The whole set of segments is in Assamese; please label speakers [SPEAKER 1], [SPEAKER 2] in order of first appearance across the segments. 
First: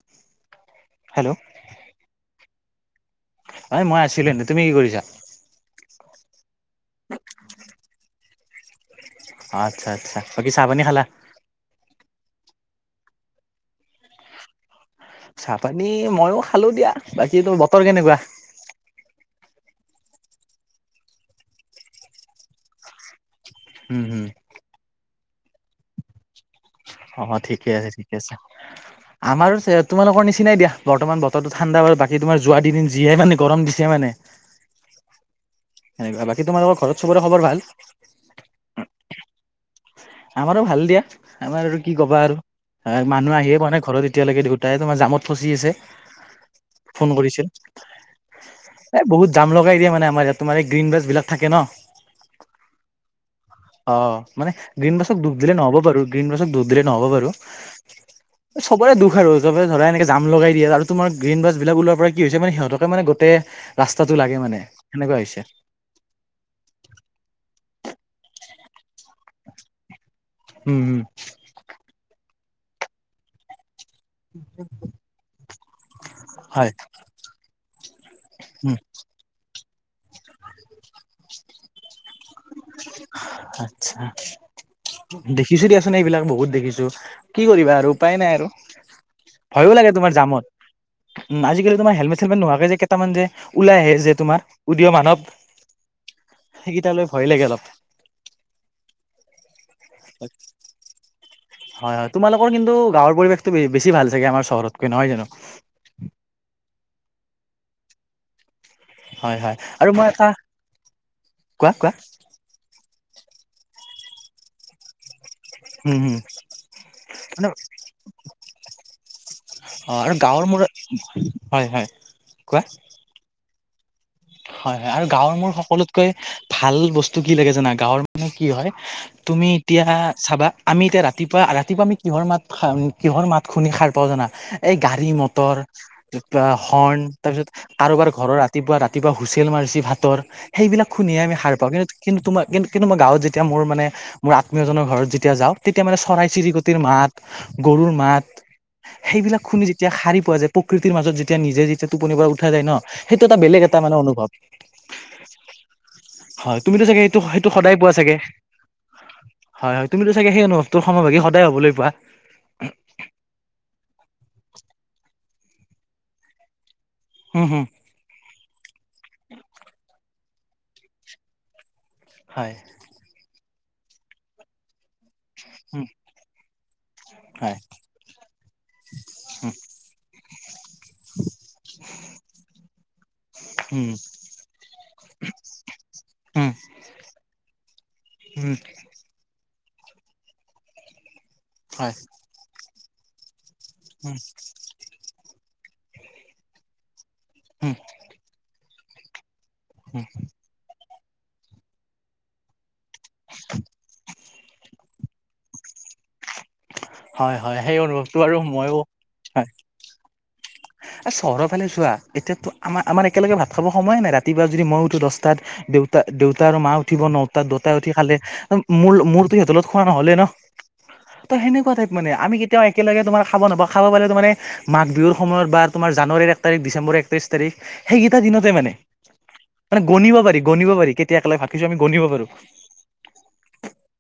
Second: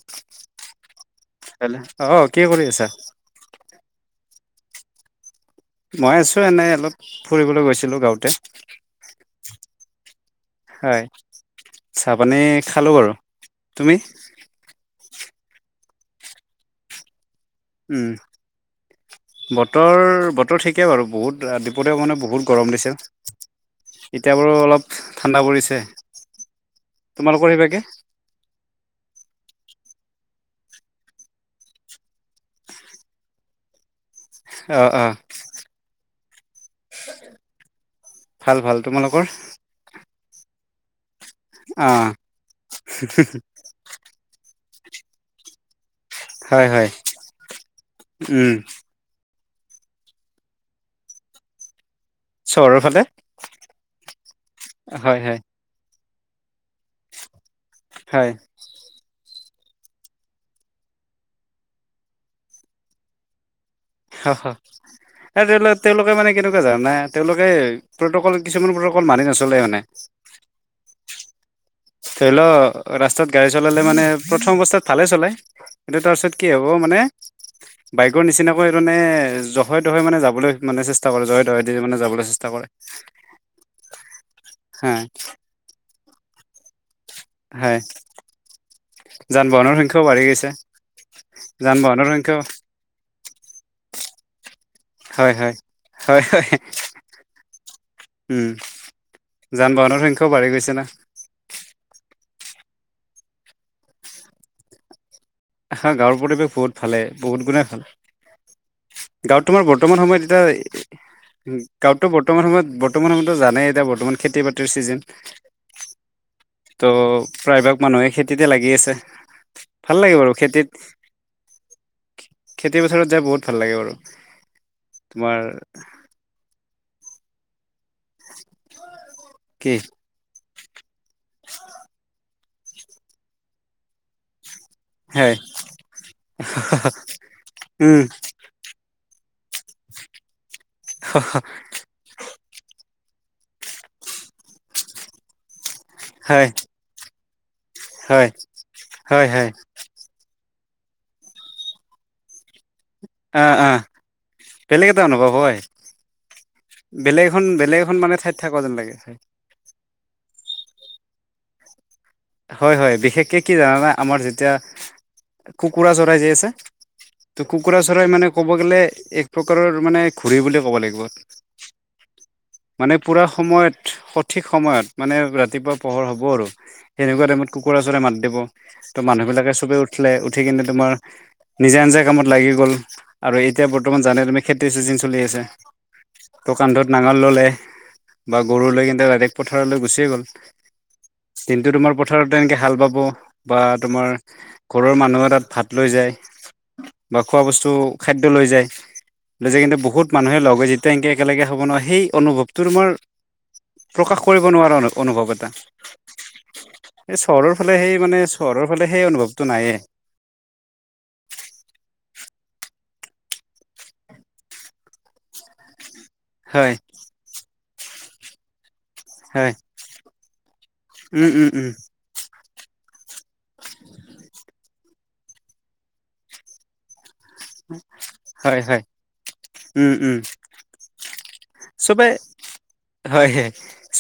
[SPEAKER 1] [inaudible]
[SPEAKER 2] হেল্ল'!
[SPEAKER 1] অ', কি কৰি আছা?
[SPEAKER 2] ঐ, মই আছিলোঁ এনে, তুমি কি কৰিছা?
[SPEAKER 1] মই আছোঁ এনেই অলপ, ফুৰিবলৈ গৈছিলোঁ গাওঁতে।
[SPEAKER 2] আটচ্ছা, আটচ্ছা। বাকী চাহ পানী খালা?
[SPEAKER 1] চাহ পানী খালোঁ বাৰু। তুমি?
[SPEAKER 2] চাহ পানী ময়ো খালোঁ দিয়া, বাকী তোৰ বতৰ
[SPEAKER 1] উম।
[SPEAKER 2] কেনেকুৱা
[SPEAKER 1] বতৰ, বতৰ ঠিকেই বাৰু। বহুত ৰাতিপুৱাতে মানে বহুত গৰম দিছে।
[SPEAKER 2] উম হুম
[SPEAKER 1] এতিয়া বাৰু অলপ ঠাণ্ডা পৰিছে।
[SPEAKER 2] অ',
[SPEAKER 1] তোমালোকৰ
[SPEAKER 2] ঠিকে
[SPEAKER 1] সেইভাগে
[SPEAKER 2] আছে, ঠিকে আছে। আমাৰো তোমালোকৰ নিচিনাই দিয়া, বৰ্তমান বতৰটো ঠাণ্ডা বা বাকী তোমাৰ যোৱা দুদিন যিয়ে মানে গৰম দিছে মানে।
[SPEAKER 1] অ', অ'।
[SPEAKER 2] সেনেকুৱা। বাকী তোমালোকৰ ঘৰত চবৰে খবৰ ভাল?
[SPEAKER 1] ভাল, ভাল তোমালোকৰ?
[SPEAKER 2] আমাৰো ভাল দিয়া। আমাৰ আৰু
[SPEAKER 1] অ
[SPEAKER 2] কি ক'বা আৰু। মানুহ আহিয়ে পোৱা নাই ঘৰত এতিয়ালৈকে দি তাই তোমাৰ জামত ফচি আছে,
[SPEAKER 1] হয় হয়
[SPEAKER 2] ফোন কৰিছিল।
[SPEAKER 1] উম
[SPEAKER 2] এই বহুত জাম লগাই দিয়ে মানে আমাৰ ইয়াত, তোমাৰ এই গ্ৰীণ বাছবিলাক থাকে ন'।
[SPEAKER 1] চহৰৰ ফালে?
[SPEAKER 2] অ', মানে গ্ৰীণ বাছক
[SPEAKER 1] হয়
[SPEAKER 2] দোষ
[SPEAKER 1] হয়
[SPEAKER 2] দিলে নহ'ব বাৰু, গ্ৰীণ বাছক দোষ দিলে নহ'ব বাৰু।
[SPEAKER 1] হয়।
[SPEAKER 2] চবৰে দোষ আৰু। [unintelligible] ধৰা এনেকে জাম লগাই দিয়ে আৰু তোমাৰ গ্ৰীণ বাছবিলাক ওলোৱাৰ পৰা কি হৈছে মানে, সিহঁতকে মানে গোটেই ৰাস্তাটো লাগে
[SPEAKER 1] হা' হা'
[SPEAKER 2] মানে সেনেকুৱা হৈছে
[SPEAKER 1] [unintelligible] তেওঁলোকে মানে কেনেকুৱা জানা, তেওঁলোকে প্ৰট'কল কিছুমান প্ৰট'কল মানি ন'চলে মানে।
[SPEAKER 2] উম।
[SPEAKER 1] ধৰি ল' ৰাস্তাত গাড়ী চলালে মানে প্ৰথম অৱস্থাত ভালে চলাই, কিন্তু তাৰপিছত কি হ'ব
[SPEAKER 2] হয়
[SPEAKER 1] মানে বাইকৰ নিচিনাকৈ
[SPEAKER 2] উম
[SPEAKER 1] মানে জহাই তহাই মানে যাবলৈ মানে চেষ্টা কৰে, জহাই তহাই মানে যাবলে
[SPEAKER 2] আটচ্ছা,
[SPEAKER 1] হা
[SPEAKER 2] দে দেখিছোঁ দিয়াচোন এইবিলাক বহুত দেখিছোঁ। কি কৰিবা
[SPEAKER 1] হয়
[SPEAKER 2] আৰু উপাই নাই আৰু।
[SPEAKER 1] যান
[SPEAKER 2] ভয়ো
[SPEAKER 1] বাহনৰ
[SPEAKER 2] লাগে
[SPEAKER 1] সংখ্যাও
[SPEAKER 2] তোমাৰ
[SPEAKER 1] বাঢ়ি
[SPEAKER 2] জামত।
[SPEAKER 1] গৈছে
[SPEAKER 2] উম, আজিকালি
[SPEAKER 1] যান
[SPEAKER 2] তোমাৰ
[SPEAKER 1] বাহনৰ
[SPEAKER 2] হেলমেট চেলমেট
[SPEAKER 1] সংখ্যাও
[SPEAKER 2] নোহোৱাকে যে কেইটামান যে ওলাই আহে যে তোমাৰ উদিয় মানৱ
[SPEAKER 1] হয় হয়। হয় হয়
[SPEAKER 2] সেইকেইটালৈ ভয় লাগে অলপ।
[SPEAKER 1] উম যান বাহনৰ সংখ্যাও বাঢ়ি গৈছে না।
[SPEAKER 2] হয় হয় তোমালোকৰ কিন্তু গাঁৱৰ পৰিৱেশটো বেছি ভাল চাগে আমাৰ চহৰতকৈ নহয় জানো।
[SPEAKER 1] হয় গাঁৱৰ পৰিৱেশ বহুত ভালেই বহুত গুণেই ভাল।
[SPEAKER 2] হয়
[SPEAKER 1] গাঁৱত
[SPEAKER 2] হয়
[SPEAKER 1] তোমাৰ
[SPEAKER 2] আৰু
[SPEAKER 1] বৰ্তমান
[SPEAKER 2] মই এটা
[SPEAKER 1] সময়ত এতিয়া
[SPEAKER 2] কোৱা কোৱা
[SPEAKER 1] গাঁৱতটো ব বৰ্তমান সময়ত বৰ্তমান সময়তো জানেই এতিয়া বৰ্তমান খেতি বাতিৰ চিজেন
[SPEAKER 2] উম উম
[SPEAKER 1] ত, '
[SPEAKER 2] মানে
[SPEAKER 1] প্ৰায়ভাগ মানুহে খেতিতে লাগি আছে। ভাল
[SPEAKER 2] অ আৰু
[SPEAKER 1] লাগে বাৰু
[SPEAKER 2] গাঁৱৰ
[SPEAKER 1] খেতিত
[SPEAKER 2] মূৰত হয় হয় কোৱা
[SPEAKER 1] ওচৰত যাই বহুত ভাল লাগে বাৰু।
[SPEAKER 2] হয় হয় আৰু গাঁৱৰ
[SPEAKER 1] তোমাৰ
[SPEAKER 2] মোৰ সকলোতকৈ ভাল বস্তু কি লাগে জানা গাঁৱৰ মানে কি হয় তুমি
[SPEAKER 1] কি
[SPEAKER 2] এতিয়া চাবা আমি এতিয়া ৰাতিপুৱা ৰাতিপুৱা আমি কিহৰ মাত কিহৰ মাত শুনি সাৰ পাও জানা। এই গাড়ী
[SPEAKER 1] হয়
[SPEAKER 2] মটৰ বা হৰ্ণ তাৰপিছত
[SPEAKER 1] উম
[SPEAKER 2] কাৰোবাৰ ঘৰৰ ৰাতিপুৱা ৰাতি ৰাতিপুৱা হুইচেল মাৰিছি ভাতৰ সেইবিলাক শুনিয়েই আমি সাৰ পাওঁ কিন্তু কিন্তু তোমাৰ কিন্তু কিন্তু মই গাঁৱত যেতিয়া মোৰ মানে মোৰ আত্মীয়জনৰ ঘৰত যেতিয়া যাওঁ তেতিয়া মানে চৰাই
[SPEAKER 1] হয়
[SPEAKER 2] চিৰিকটিৰ মাত গৰুৰ মাত
[SPEAKER 1] হয় হয় হয়
[SPEAKER 2] সেইবিলাক শুনি যি যেতিয়া সাৰি পোৱা যায় প্ৰকৃতিৰ মাজত যেতিয়া নিজে যেতিয়া টোপনিৰ পৰা উঠা যায় ন সেইটো এটা বেলেগ
[SPEAKER 1] আ
[SPEAKER 2] এটা মানে অনুভৱ
[SPEAKER 1] বেলেগ এটা অনুভৱ হয়।
[SPEAKER 2] হয় তুমিতো চাগে এইটো
[SPEAKER 1] বেলেগ এখন
[SPEAKER 2] সেইটো সদায়
[SPEAKER 1] বেলেগ
[SPEAKER 2] পোৱা
[SPEAKER 1] এখন মানে
[SPEAKER 2] চাগে
[SPEAKER 1] ঠাইত থাকো যেন লাগে।
[SPEAKER 2] হয় হয় তুমিতো চাগে সেই অনুভৱটোৰ সমভাগী সদায় হ'বলৈ পোৱা।
[SPEAKER 1] হয় হয় বিশেষকে কি জানানা আমাৰ যেতিয়া কুকুৰা চৰাই যি আছে ত'
[SPEAKER 2] উম হম
[SPEAKER 1] কুকুৰা চৰাই মানে ক'ব গ'লে এক প্ৰকাৰৰ মানে ঘড়ী বুলিয়ে ক'ব লাগিব।
[SPEAKER 2] হয়।
[SPEAKER 1] মানে পুৰা সময়ত সঠিক সময়ত মানে ৰাতিপুৱা
[SPEAKER 2] উম
[SPEAKER 1] পোহৰ হ'ব আৰু। সেনেকুৱা টাইমত
[SPEAKER 2] হয়
[SPEAKER 1] কুকুৰা ওচৰে মাত দিব ত'
[SPEAKER 2] উম
[SPEAKER 1] মানুহবিলাকে চবে উঠিলে উঠি কিনে তোমাৰ নিজা নিজা কামত লাগি গ'ল আৰু এতিয়া
[SPEAKER 2] উম
[SPEAKER 1] বৰ্তমান জানে তুমি খেতি চিজিন চলি আছে।
[SPEAKER 2] উম
[SPEAKER 1] ত' কান্ধত নাঙল ল'লে বা
[SPEAKER 2] উম
[SPEAKER 1] গৰু লৈ কিন্তু ডাইৰেক্ট পথাৰলৈ গুচিয়ে গ'ল। টো তোমাৰ
[SPEAKER 2] হয়
[SPEAKER 1] পথাৰত তেনেকে হাল বাব বা তোমাৰ
[SPEAKER 2] উম
[SPEAKER 1] ঘৰৰ মানুহে তাত ভাত লৈ যায় বা খোৱা বস্তু
[SPEAKER 2] উম
[SPEAKER 1] খাদ্য লৈ যায়। লৈ যায় কিন্তু
[SPEAKER 2] উম
[SPEAKER 1] বহুত মানুহে লগে যেতিয়া এনেকে একেলগে হ'ব নোৱাৰে সেই অনুভৱটো তোমাৰ প্ৰকাশ কৰিব নোৱাৰা অনুভৱ এটা। এই
[SPEAKER 2] হয়
[SPEAKER 1] চহৰৰ
[SPEAKER 2] হয়
[SPEAKER 1] ফালে সেই
[SPEAKER 2] অনুভৱটো
[SPEAKER 1] মানে
[SPEAKER 2] আৰু
[SPEAKER 1] চহৰৰ
[SPEAKER 2] মইও
[SPEAKER 1] ফালে সেই অনুভৱটো নাইয়েই।
[SPEAKER 2] আৰু চহৰৰ ফালে যোৱা এতিয়াতো আমাৰ আমাৰ একেলগে ভাত খাব সময়ে নাই ৰাতিপুৱা যদি মইয় উঠো দহটাত দেউতা দেউতা আৰু মা
[SPEAKER 1] হয়
[SPEAKER 2] উঠিব ন তাত দেউতাই উঠি খালে মোৰ মোৰতো
[SPEAKER 1] হয়
[SPEAKER 2] সিহঁতৰ খোৱা নহলে ন। ত
[SPEAKER 1] উম উম উম
[SPEAKER 2] সেনেকুৱা ঠাইপ মানে আমি কেতিয়াও একেলগে তোমাৰ খাব নাপাওঁ খাব পালে ত মানে মাঘ বিহুৰ সময়ত বা তোমাৰ জানুৱাৰীৰ এক তাৰিখ ডিচেম্বৰ একত্ৰিছ তাৰিখ সেইকেইটা দিনতে
[SPEAKER 1] হয়
[SPEAKER 2] মানে
[SPEAKER 1] হয়
[SPEAKER 2] মানে
[SPEAKER 1] উম উম
[SPEAKER 2] গণিব পাৰি গণিব পাৰি কেতিয়া একেলগে ভাত খাইছো আমি গণিব
[SPEAKER 1] চবে
[SPEAKER 2] পাৰো।
[SPEAKER 1] হয় হয়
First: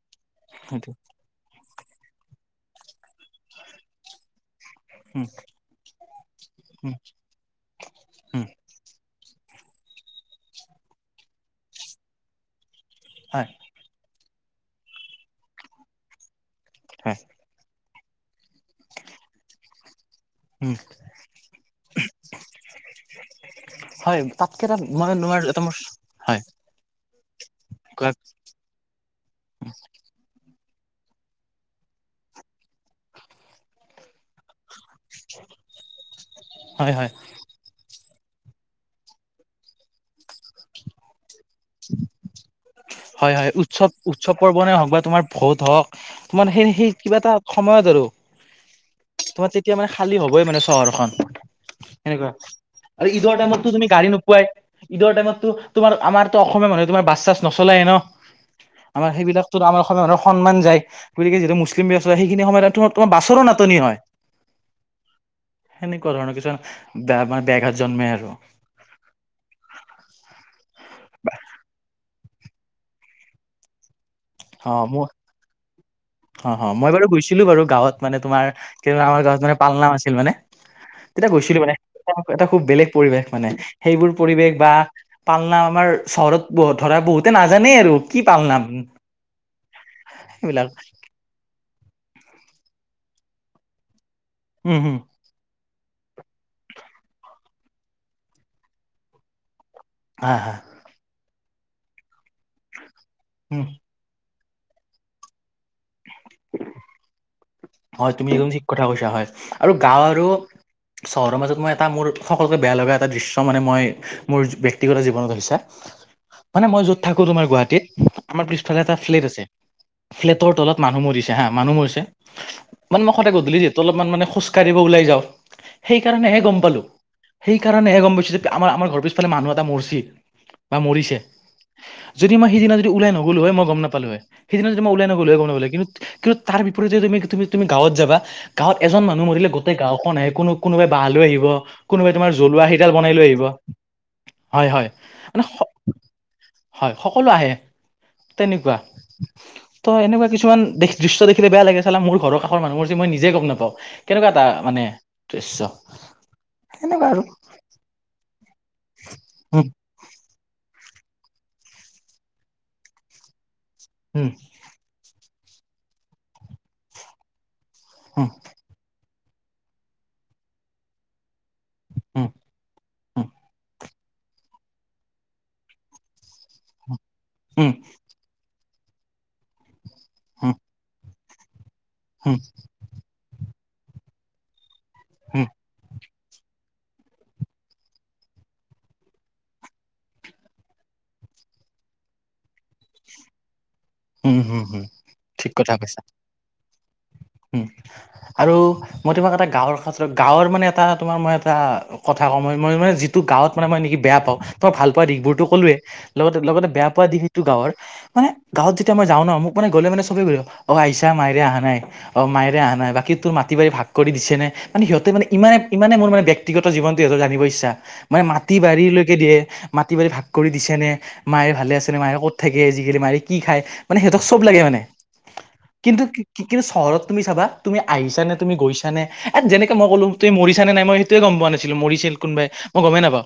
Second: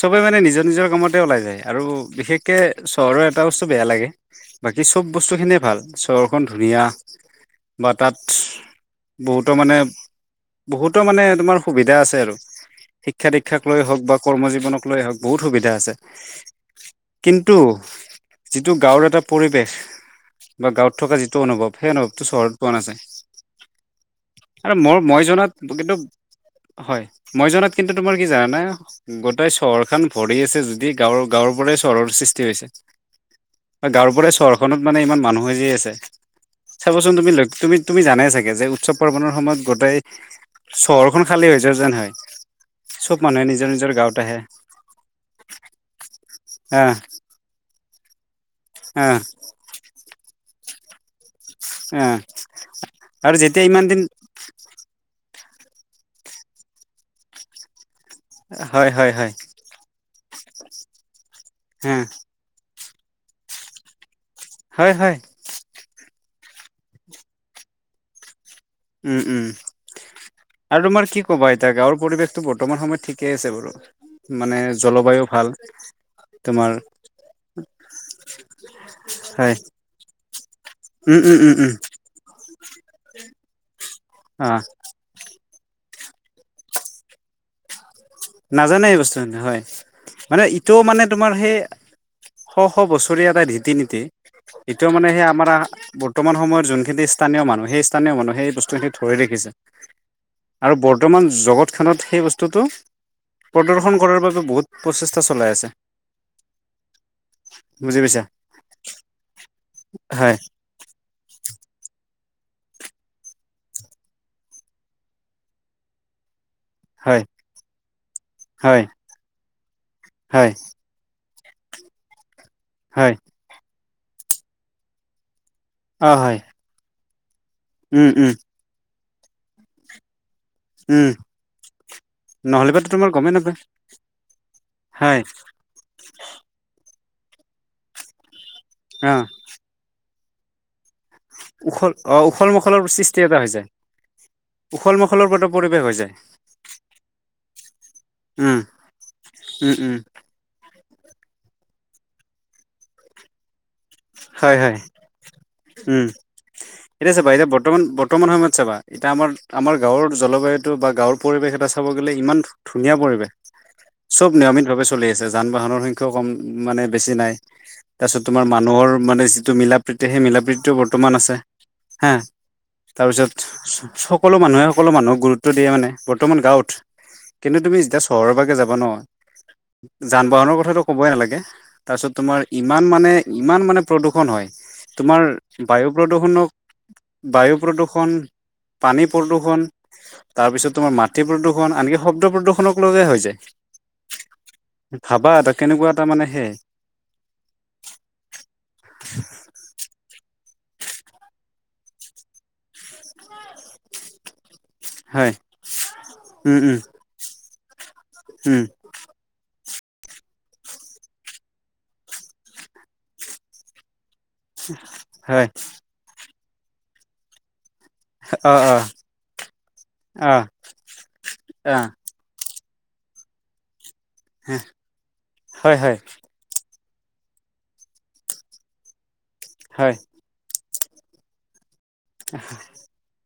[SPEAKER 1] চবে মানে নিজৰ নিজৰ
[SPEAKER 2] সেইটো
[SPEAKER 1] কামত। ওলাই যায় আৰু বিশেষকে চহৰৰ এটা বস্তু বেয়া লাগে বাকী চব
[SPEAKER 2] উম
[SPEAKER 1] বস্তু খিনিয়ে ভাল চহৰখন ধুনীয়া।
[SPEAKER 2] উম
[SPEAKER 1] বা তাত
[SPEAKER 2] উম
[SPEAKER 1] বহুতো মানে বহুতো মানে তোমাৰ সুবিধা আছে আৰু। শিক্ষা
[SPEAKER 2] হয়
[SPEAKER 1] দীক্ষাক লৈ হওঁক বা কৰ্ম জীৱনক লৈ হওঁক বহুত সুবিধা আছে।
[SPEAKER 2] হয়।
[SPEAKER 1] কিন্তু যিটো গাঁৱৰ এটা পৰিৱেশ বা
[SPEAKER 2] উম
[SPEAKER 1] গাঁৱত থকা যিটো অনুভৱ সেই অনুভৱটো চহৰত পোৱা
[SPEAKER 2] হয় তাতকে
[SPEAKER 1] নাযায়
[SPEAKER 2] এটা
[SPEAKER 1] আৰু
[SPEAKER 2] মই
[SPEAKER 1] মই-মই
[SPEAKER 2] তোমাৰ এটা
[SPEAKER 1] জনাত
[SPEAKER 2] মোৰ
[SPEAKER 1] কিন্তু
[SPEAKER 2] হয়
[SPEAKER 1] হয়, মই জনাত কিন্তু
[SPEAKER 2] কোৱা
[SPEAKER 1] তোমাৰ কি জানানে! গোটেই চহৰখন ভৰি আছে যদি গাঁৱৰ গাঁৱৰ পৰাই চহৰৰ সৃষ্টি হৈছে। গাঁৱৰ পৰা চহৰখনত মানে ইমান মানুহে যি আছে।
[SPEAKER 2] হয় হয়
[SPEAKER 1] চাবচোন তুমি ল তুমি তুমি জানাই চাগে যে উৎসৱ পাৰ্ৱনৰৰ সময়ত গোটেই চহৰখন খালী হৈ যোৱা যেন হয় চব মানুহে নিজৰ নিজৰ গাঁৱত আহে।
[SPEAKER 2] হওঁক বা তোমাৰ ভোট হওঁক তোমাৰ সেই সেই কিবা এটা সময়ত আৰু।
[SPEAKER 1] অ'।
[SPEAKER 2] তেতিয়া খালী হ'ব মানে চহৰখন
[SPEAKER 1] আহ
[SPEAKER 2] সেনেকুৱা আৰু ঈদৰ টাইমত
[SPEAKER 1] যেতিয়া ইমান
[SPEAKER 2] তুমি
[SPEAKER 1] দিন
[SPEAKER 2] গাড়ী নো পোৱাই ঈদৰ টাইমতো তোমাৰ আমাৰটো অসমীয়া মানুহে তোমাৰ বাছ চাছ নচলায়ে নহ!
[SPEAKER 1] হয় হয়
[SPEAKER 2] আমাৰ
[SPEAKER 1] হয়
[SPEAKER 2] সেইবিলাকতো আমাৰ অসমীয়া মানুহৰ সন্মান যায় গতিকে যিহেতু মুছলিম
[SPEAKER 1] হা
[SPEAKER 2] ব্যস্ত হয় সেইখিনি সময়ত তোমাৰ বাছৰৌ নাটনি হয়।
[SPEAKER 1] হয়, হয়।
[SPEAKER 2] সেনেকুৱা ধৰণৰ কিছুমান বেয়া মানে ব্যাঘাত জন্মে আৰু।
[SPEAKER 1] উম, উম। আৰু তোমাৰ কি কবা এতিয়া গাৱঁৰ পৰিৱেশটো বৰ্তমান সময়ত ঠিকেই আছে বাৰু। এ
[SPEAKER 2] অ মোৰ
[SPEAKER 1] জলবায়ুও ভাল।
[SPEAKER 2] অ',
[SPEAKER 1] তোমাৰ
[SPEAKER 2] হয় মই বাৰু গৈছিলো বাৰু গাঁৱত মানে তোমাৰ কিবা গাৱঁত
[SPEAKER 1] হয়
[SPEAKER 2] মানে পালনাম আছিল মানে।
[SPEAKER 1] উম,
[SPEAKER 2] তেতিয়া
[SPEAKER 1] উম, উম,
[SPEAKER 2] গৈছিলো
[SPEAKER 1] উম।
[SPEAKER 2] মানে এটা খুব বেলেগ পৰিৱেশ মানে সেইবোৰ
[SPEAKER 1] অ
[SPEAKER 2] পৰিৱেশ বা পালনাম আমাৰ চহৰত ধৰা বহুতে নাজানেই আৰু। কি পালনাম
[SPEAKER 1] নাজানে এই বস্তুখিনি হয় মানে
[SPEAKER 2] সেইবিলাক
[SPEAKER 1] ইটোও মানে তোমাৰ সেই শ শ বছৰীয়া এটা ৰীতি নীতি।
[SPEAKER 2] উম
[SPEAKER 1] এতিয়াও
[SPEAKER 2] হম
[SPEAKER 1] মানে সেই আমাৰ বৰ্তমান সময়ত যোনখিনি স্থানীয় মানুহ সেই স্থানীয় মানুহখিনিয়ে এই বস্তুখিনি ধৰি ৰাখিছে।
[SPEAKER 2] হা, হা।
[SPEAKER 1] আৰু বৰ্তমান জগতখনত সেই বস্তুটো
[SPEAKER 2] উম
[SPEAKER 1] প্ৰদৰ্শন কৰাৰ বাবে বহুত প্ৰচেষ্টা চলাই আছে। বুজি
[SPEAKER 2] হয়,
[SPEAKER 1] পাইছা
[SPEAKER 2] তুমি একদম ঠিক কথা কৈছা হয়, আৰু গাওঁ আৰু
[SPEAKER 1] হয়
[SPEAKER 2] চহৰৰ মাজত মই এটা মোৰ সকলোকে বেয়া লগা এটা দৃশ্য মানে মই মোৰ ব্যক্তিগত জীৱনত হৈছে। মানে মই য'ত
[SPEAKER 1] হয়
[SPEAKER 2] থাকো তোমাৰ গুৱাহাটীত আমাৰ পিছফালে
[SPEAKER 1] হয়
[SPEAKER 2] এটা ফ্লেট আছে।
[SPEAKER 1] হয়
[SPEAKER 2] ফ্লেটৰ তলত মানুহ মৰিছে হা মানুহ মৰিছে। মানে মই
[SPEAKER 1] হয়
[SPEAKER 2] সদায় গধূলি যিহেতু অলপমান মানে খোজকাঢ়িব ওলাই যাওঁ,
[SPEAKER 1] অ হয়
[SPEAKER 2] সেইকাৰণেহে গম পালো। সেইকাৰণে
[SPEAKER 1] উম
[SPEAKER 2] গম
[SPEAKER 1] উম
[SPEAKER 2] পাইছো যে আমাৰ আমাৰ ঘৰ পিছফালে মানুহ এটা মৰছি বা
[SPEAKER 1] উম,
[SPEAKER 2] মৰিছে। যদি মই সিদিনা
[SPEAKER 1] নহ'লেবাতো
[SPEAKER 2] যদি
[SPEAKER 1] তোমাৰ
[SPEAKER 2] উলাই
[SPEAKER 1] গমেই
[SPEAKER 2] নগ'লো হয়
[SPEAKER 1] নাপায়
[SPEAKER 2] মই গম নাপালো হয় সেইদিনা যদি মই ওলাই নগ'লোঁ হয় গম নাপালো হয়। কিন্তু কিন্তু তাৰ বিপৰীতে তুমি তুমি তুমি গাঁৱত যাবা গাঁৱত এজন মানুহ
[SPEAKER 1] অ',
[SPEAKER 2] মৰিলে গো গোটেই গাঁওখন আহে কোনো কোনোবাই বাঁহ লৈ আহিব
[SPEAKER 1] উখল
[SPEAKER 2] কোনোবাই
[SPEAKER 1] অ',
[SPEAKER 2] তোমাৰ
[SPEAKER 1] উখল
[SPEAKER 2] জ্বলোৱা
[SPEAKER 1] মাখলৰ
[SPEAKER 2] সেইডাল বনাই
[SPEAKER 1] সৃষ্টি
[SPEAKER 2] লৈ
[SPEAKER 1] এটা
[SPEAKER 2] আহিব।
[SPEAKER 1] হৈ যায়।
[SPEAKER 2] হয়, হয়,
[SPEAKER 1] উখল মাখলৰ
[SPEAKER 2] মানে
[SPEAKER 1] পৰা
[SPEAKER 2] সক
[SPEAKER 1] পৰিৱেশ হৈ যায়
[SPEAKER 2] হয় সকলো আহে।
[SPEAKER 1] উম,
[SPEAKER 2] তেনেকুৱা,
[SPEAKER 1] উম,
[SPEAKER 2] ত'
[SPEAKER 1] উম,
[SPEAKER 2] এনেকুৱা কিছুমান দৃশ্য দেখিলে বেয়া লাগে চালা মোৰ ঘৰৰ কাষৰ মানুহৰ মৰচি মই নিজে গম নাপাওঁ। কেনেকুৱা এটা
[SPEAKER 1] হয়, হয়
[SPEAKER 2] মানে দৃশ্য
[SPEAKER 1] উম,
[SPEAKER 2] সেনেকুৱা
[SPEAKER 1] এতিয়া
[SPEAKER 2] আৰু
[SPEAKER 1] চাবা বৰ্তমান বৰ্তমান সময়ত চাবা, এতিয়া আমাৰ,
[SPEAKER 2] উম
[SPEAKER 1] আমাৰ গাঁৱৰ জলবায়ুটো বা গাঁৱৰ পৰিৱেশ এটা চাব গ'লে, ইমান ধুনীয়া পৰিৱেশ।
[SPEAKER 2] উম
[SPEAKER 1] চব নিয়মিতভাৱে চলি আছে, যান-বাহনৰ সংখ্যাও কম মানে বেছি নাই। তাৰপিছত
[SPEAKER 2] উম
[SPEAKER 1] তোমাৰ মানুহৰ মানে যিটো মিলা প্ৰীতি, সেই মিলা প্ৰীতিটোও, বৰ্তমান আছে। হা,
[SPEAKER 2] উম
[SPEAKER 1] তাৰপিছত সকলো মানুহে, সকলো মানুহক গুৰুত্ব দিয়ে, মানে বৰ্তমান গাঁৱত। কিন্তু
[SPEAKER 2] উম উম
[SPEAKER 1] তুমি যেতিয়া চহৰৰ বাগে, যাবা ন যান
[SPEAKER 2] উম
[SPEAKER 1] বাহনৰ কথাটো ক'বই নালাগে, তাৰপিছত
[SPEAKER 2] উম
[SPEAKER 1] তোমাৰ ইমান মানে, ইমান মানে প্ৰদূষণ হয়, তোমাৰ
[SPEAKER 2] উম
[SPEAKER 1] বায়ু প্ৰদূৰষণক বায়ু প্ৰদূৰষণ, পানী প্ৰদূৰষণ। তাৰপিছত তোমাৰ মাটি প্ৰদূ্ষণ, আনকি শব্দ প্ৰদূষণক লৈয়ে হৈ
[SPEAKER 2] উম উম উম,
[SPEAKER 1] যায়। ভাবা
[SPEAKER 2] ঠিক
[SPEAKER 1] এটা,
[SPEAKER 2] কথা
[SPEAKER 1] কেনেকুৱা
[SPEAKER 2] কৈছা
[SPEAKER 1] এটা মানে সেই
[SPEAKER 2] উম, আৰু মই তোমাক এটা গাঁৱৰ গাঁৱৰ মানে এটা তোমাৰ মই এটা, কথা কওঁ মই, মই মানে যিটো গাঁৱত মানে, মই নেকি বেয়া পাওঁ। মই ভাল পোৱা দিশ
[SPEAKER 1] হয়
[SPEAKER 2] বোৰতো ক'লোৱে, লগতে
[SPEAKER 1] উম
[SPEAKER 2] লগতে
[SPEAKER 1] উম
[SPEAKER 2] বেয়া পোৱা দিশ সেইটো, গাঁৱৰ মানে
[SPEAKER 1] উম
[SPEAKER 2] গাঁৱত যে তিয়া মই যাওঁ ন, মোক মানে গ'লে মানে চবে সুধে অ, আহিছা মাইৰে অহা নাই? অ, মায়ৰে অহা নাই বাকী তোৰ মাটি-বাৰী ভাগ কৰি দিছে নে, মানে সিহঁতে মানে,
[SPEAKER 1] হয়
[SPEAKER 2] ইমান ইমানেই মোৰ মানে ব্যক্তি ব্যক্তিগত জীৱনটো সিহঁতৰ জানিব ইচ্ছা। মানে
[SPEAKER 1] অ অ
[SPEAKER 2] মাটি-বাৰীলৈকে দিয়ে, মাটি বাৰী ভাগ
[SPEAKER 1] অ
[SPEAKER 2] কৰি দিছেনে, মায়েৰে ভালে
[SPEAKER 1] অ
[SPEAKER 2] আছেনে, মায়েৰে ক'ত থাকে, আজি-কালি মাইৰে কি খায়, মানে সিহঁতক চব লাগে মানে
[SPEAKER 1] হয় হয়
[SPEAKER 2] কিন্তু, কিন্তু চহৰত তুমি চাবা তুমি আহিছা নে, তুমি গৈছা নে, এই, যেনেক মই
[SPEAKER 1] হয়
[SPEAKER 2] কলো তুমি মৰিছা নে, নাই মই সেটোয়ে গম পোৱা নাছিলোঁ, মৰিছিল। কোনোবাই, মই গমেই নাপাও,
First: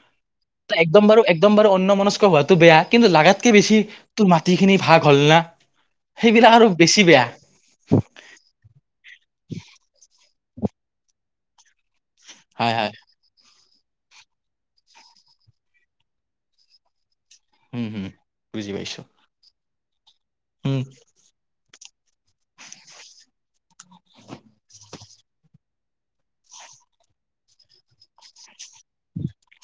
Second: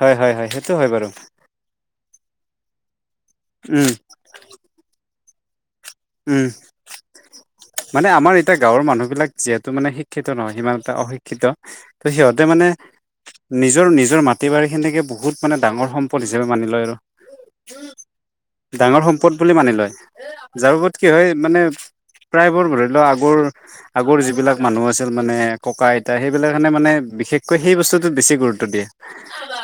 [SPEAKER 1] হয় হয় হয় সেইটো হয়
[SPEAKER 2] একদম বাৰু একদম একদম বাৰ অন্নমনস্ক হোৱাতটো বেয়া, কিন্তু লাগাতকে বেছি
[SPEAKER 1] উম
[SPEAKER 2] তোৰ মাটিখিনি ভাগ হ'ল না।
[SPEAKER 1] উম
[SPEAKER 2] সেইবিলাক আৰু বেছি বেয়া।
[SPEAKER 1] মানে আমাৰ এতিয়া গাঁৱৰ মানুহবিলাক যিহেতু মানে শিক্ষিত নহয়, ইমান এটা অশিক্ষিত শিক্ষিত, সিহঁতে মানে
[SPEAKER 2] হয় হয়
[SPEAKER 1] নিজৰ, নিজৰ মাটি বাৰীখিনিকে বহুত মানে ডাঙৰ সম্পদ হিচাপে মানি লয় আৰু।
[SPEAKER 2] উম হুম বুজি পাইছো
[SPEAKER 1] ডাঙৰ সম্পদ বুলি মানি লয়, যাৰ
[SPEAKER 2] উম
[SPEAKER 1] ওপৰত কি হয় মানে। প্ৰায়বোৰ ধৰি লোৱা, আগৰ আগৰ যিবিলাক মানুহ আছিল, মানে ককা, আইতা সেইবিলাকখানে মানে বিশেষকৈ সেই বস্তুটোত বেছি গুৰুত্ব দিয়ে।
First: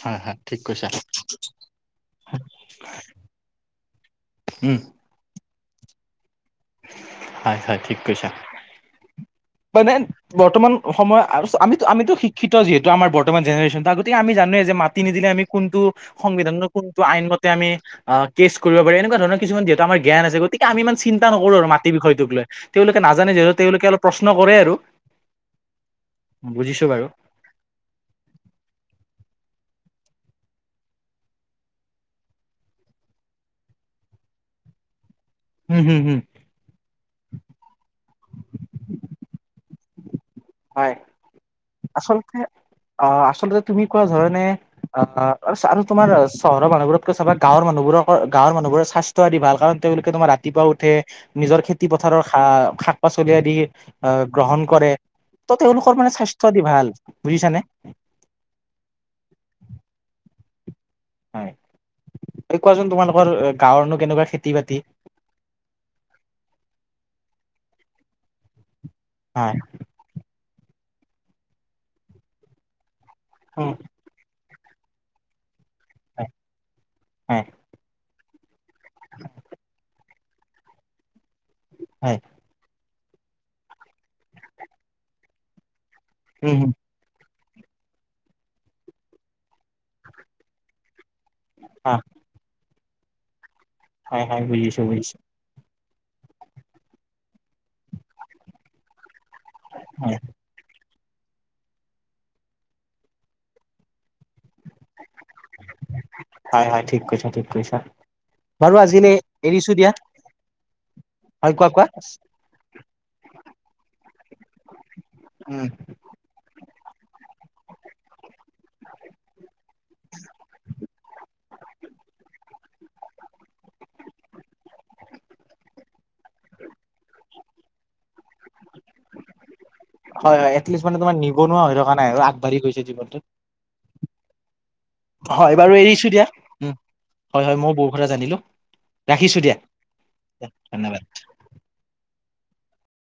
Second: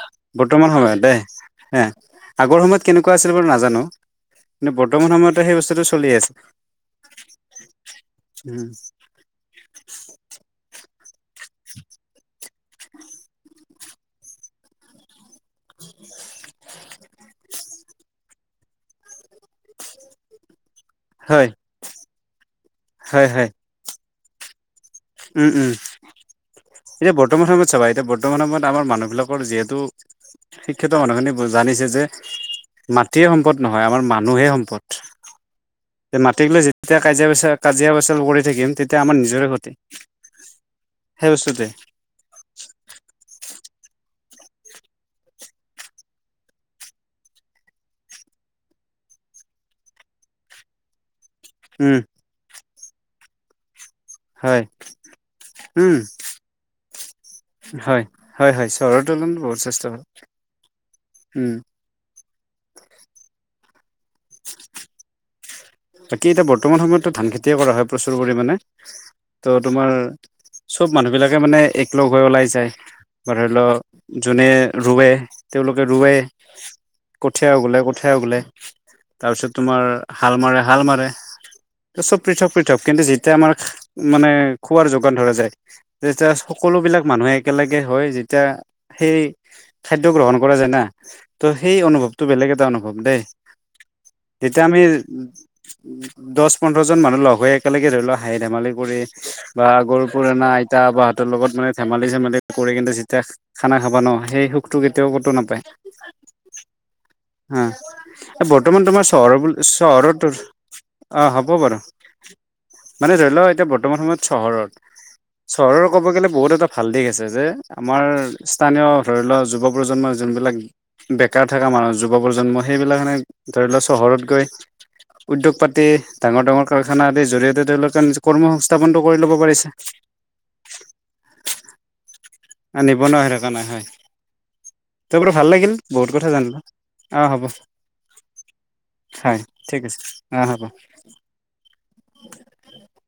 [SPEAKER 2] হয় হয় ঠিক
[SPEAKER 1] বৰ্তমান
[SPEAKER 2] কৈছা
[SPEAKER 1] সময়ত দেই হে, আগৰ সময়ত কেনেকুৱা আছিল বাৰু নাজানো। কিন্তু
[SPEAKER 2] উম
[SPEAKER 1] বৰ্তমান সময়টো, সেই বস্তুটো চলি আছে।
[SPEAKER 2] হয়, হয় ঠিক কৈছা।
[SPEAKER 1] উম
[SPEAKER 2] মানে বৰ্তমান সময়ত আৰু আমিটো- আমিটো শিক্ষিত। যিহেতু, আমাৰ বৰ্তমান জেনেৰেশনত। গতিক আমি জানো যে মাটি নিদিলে আমি কোনটো সংবিধান, কোনটো আইন মতে আমি। অ, কেছ কৰিব পাৰি। এনেকুৱ ধৰণৰ কিছুমান আমাৰ জ্ঞান আছে। গতিকে আমি ই, চিন্তা
[SPEAKER 1] হয়
[SPEAKER 2] নকৰো আৰু মাটি বিষয়টোক লৈ। তেওঁলোকে
[SPEAKER 1] হয়
[SPEAKER 2] নাজানে
[SPEAKER 1] হয়
[SPEAKER 2] যিহেতু, তেওঁলোকে অলপ প্ৰশ্ন কৰে আৰু।
[SPEAKER 1] উম, উম,
[SPEAKER 2] বুজিছো বাৰু
[SPEAKER 1] এয়া, বৰ্তমান বৰ্তমান সময়ত চাবা, এতিয়া বৰ্তমান সময়ত আমাৰ মানুহবিলাকৰ যিহেতু। শিক্ষিত মানুহখিনি, জানিছে যে। মাটিয়ে সম্পদ নহয়, আমাৰ মানুহে সম্পদ।
[SPEAKER 2] উম, হম,
[SPEAKER 1] যে
[SPEAKER 2] হম।
[SPEAKER 1] যেতিয়া কাজিয়া- পেচা, কাজিয়-পেচাল কৰি থাকিম, তেতিয়া আমাৰ নিজৰে ক্ষতি।
[SPEAKER 2] হয়,
[SPEAKER 1] সেই বস্তুটোৱে
[SPEAKER 2] আচলতে অ, আচলতে তুমি কোৱা ধৰণে অ আৰু চ আৰু তোমাৰ চহৰৰ মানুহবোৰতকৈ চাবা গাঁৱৰ মানুহবোৰৰ গাঁৱৰ মানুহবোৰ স্বাস ত আদি ভাল কাৰণ তেওঁলোকে তোমাৰ ৰাতিপুৱা উঠে নিজৰ খেতি
[SPEAKER 1] উম
[SPEAKER 2] পথাৰৰ শা শাক - পাচলি আদি আহ
[SPEAKER 1] হয়
[SPEAKER 2] গ্ৰহণ কৰে। ত
[SPEAKER 1] উম
[SPEAKER 2] তেওঁলোকৰ মানে স্বাস্থ্য পাতি ভাল, বুজিছানে?
[SPEAKER 1] হয়- হয়, চহৰৰ তুলনাত বহুত যথেষ্ঠ, উম।
[SPEAKER 2] হয় [unintelligible] কোৱাচোন তোমালোকৰ অ গাঁৱৰনো কেনেকুৱা খেতি - বাতি?
[SPEAKER 1] বাকী এতিয়া বৰ্তমান সময়তো ধান খেতিয়ে কৰা হয় প্ৰচুৰ পৰিমাণে,
[SPEAKER 2] হয়
[SPEAKER 1] ত' তোমাৰ চব মানুহবিলাকে মানে এক লগ হৈ ওলাই যায় বা ধৰি লও যোনে ৰুৱে, তেওঁলোকে ৰুৱাই
[SPEAKER 2] হয়
[SPEAKER 1] কঠীয়াও গলে কঠীয়াও গলে। তাৰ পিছত তোমাৰ হাল মাৰে হাল মাৰে, ত
[SPEAKER 2] হয়
[SPEAKER 1] চব পৃথক- পৃথক দিয়ক কিন্তু যেতিয়া আমাৰ মানে খোৱাৰ যোগান ধৰা যায় তেতিয়া
[SPEAKER 2] উম
[SPEAKER 1] সকলোবিলাক মানুহে একেলগে হয় যেতিয়া সেই খাদ্য গ্ৰহণ কৰা যায় না, ত' সেই
[SPEAKER 2] হয়
[SPEAKER 1] অনুভৱ টো বেলেগ এটা অনুভৱ দেই
[SPEAKER 2] হয় হয়
[SPEAKER 1] তেতিয়া আমি
[SPEAKER 2] বুজিছো বুজিছো
[SPEAKER 1] দছ পোন্ধৰজন মানুহ লগ হৈ একেলগে ধৰি লোৱা হাঁহি - ধেমালি কৰি বা গৰু
[SPEAKER 2] হয়
[SPEAKER 1] পুৰণা, আইতা, বাহতৰ লগত মানে ধেমেলি -চেমালি কৰি কিন্তু যেতিয়া খানা খাবা ন। সেই সুখটো কেতিয়াও কতো নাপায়।
[SPEAKER 2] হয় হয় ঠিক কৈছা ঠিক
[SPEAKER 1] হ,
[SPEAKER 2] কৈছা
[SPEAKER 1] এ
[SPEAKER 2] বাৰু
[SPEAKER 1] বৰ্তমান তোমাৰ
[SPEAKER 2] আজিলৈ
[SPEAKER 1] চহৰৰবোৰ
[SPEAKER 2] এৰিছো দিয়া
[SPEAKER 1] চহৰত অ, হ'ব
[SPEAKER 2] হয় কোৱা
[SPEAKER 1] বাৰু।
[SPEAKER 2] কোৱা
[SPEAKER 1] মানে ধৰি লও এতিয়া বৰ্তমান সময়ত চহৰত,
[SPEAKER 2] উম
[SPEAKER 1] চহৰৰ ক'ব গ'লে বহুত এটা ভাল দিশ আছে যে আমাৰ স্থানীয় ধৰি লোৱা যুৱ প্ৰজন্মৰ যোনবিলাক বেকাৰ থাকা মানুহৰ যুৱ প্ৰজন্ম সেইবিলাক কাৰনে ধৰি লওক চহৰত গৈ, উদ্যোগ পাতি, ডাঙৰ- ডাঙৰ কাৰখানা আদিৰ জৰিয়তে তেওঁলোকে নিজ কৰ্ম সংস্থাপনটো কৰি ল'ব পাৰিছে।
[SPEAKER 2] হয়- হয়, এটলিষ্ট মানে তোমাৰ নিবনুৱা হৈ থকা নাই আৰু আ
[SPEAKER 1] আ নিবনুৱা হৈ থকা নাই, হয়। তোৰ বুলো ভাল
[SPEAKER 2] হয়
[SPEAKER 1] লাগিল,
[SPEAKER 2] বাৰু এৰিছো
[SPEAKER 1] বহুত
[SPEAKER 2] দিয়া
[SPEAKER 1] কথা জানিলো,
[SPEAKER 2] উম
[SPEAKER 1] আহ হ'ব।
[SPEAKER 2] হয় হয় মইও বহুত কথা জানিলো ৰাখিছো
[SPEAKER 1] হয়,
[SPEAKER 2] দিয়া
[SPEAKER 1] ঠিক আছে অ, হ'ব।
[SPEAKER 2] ধন্যবাদ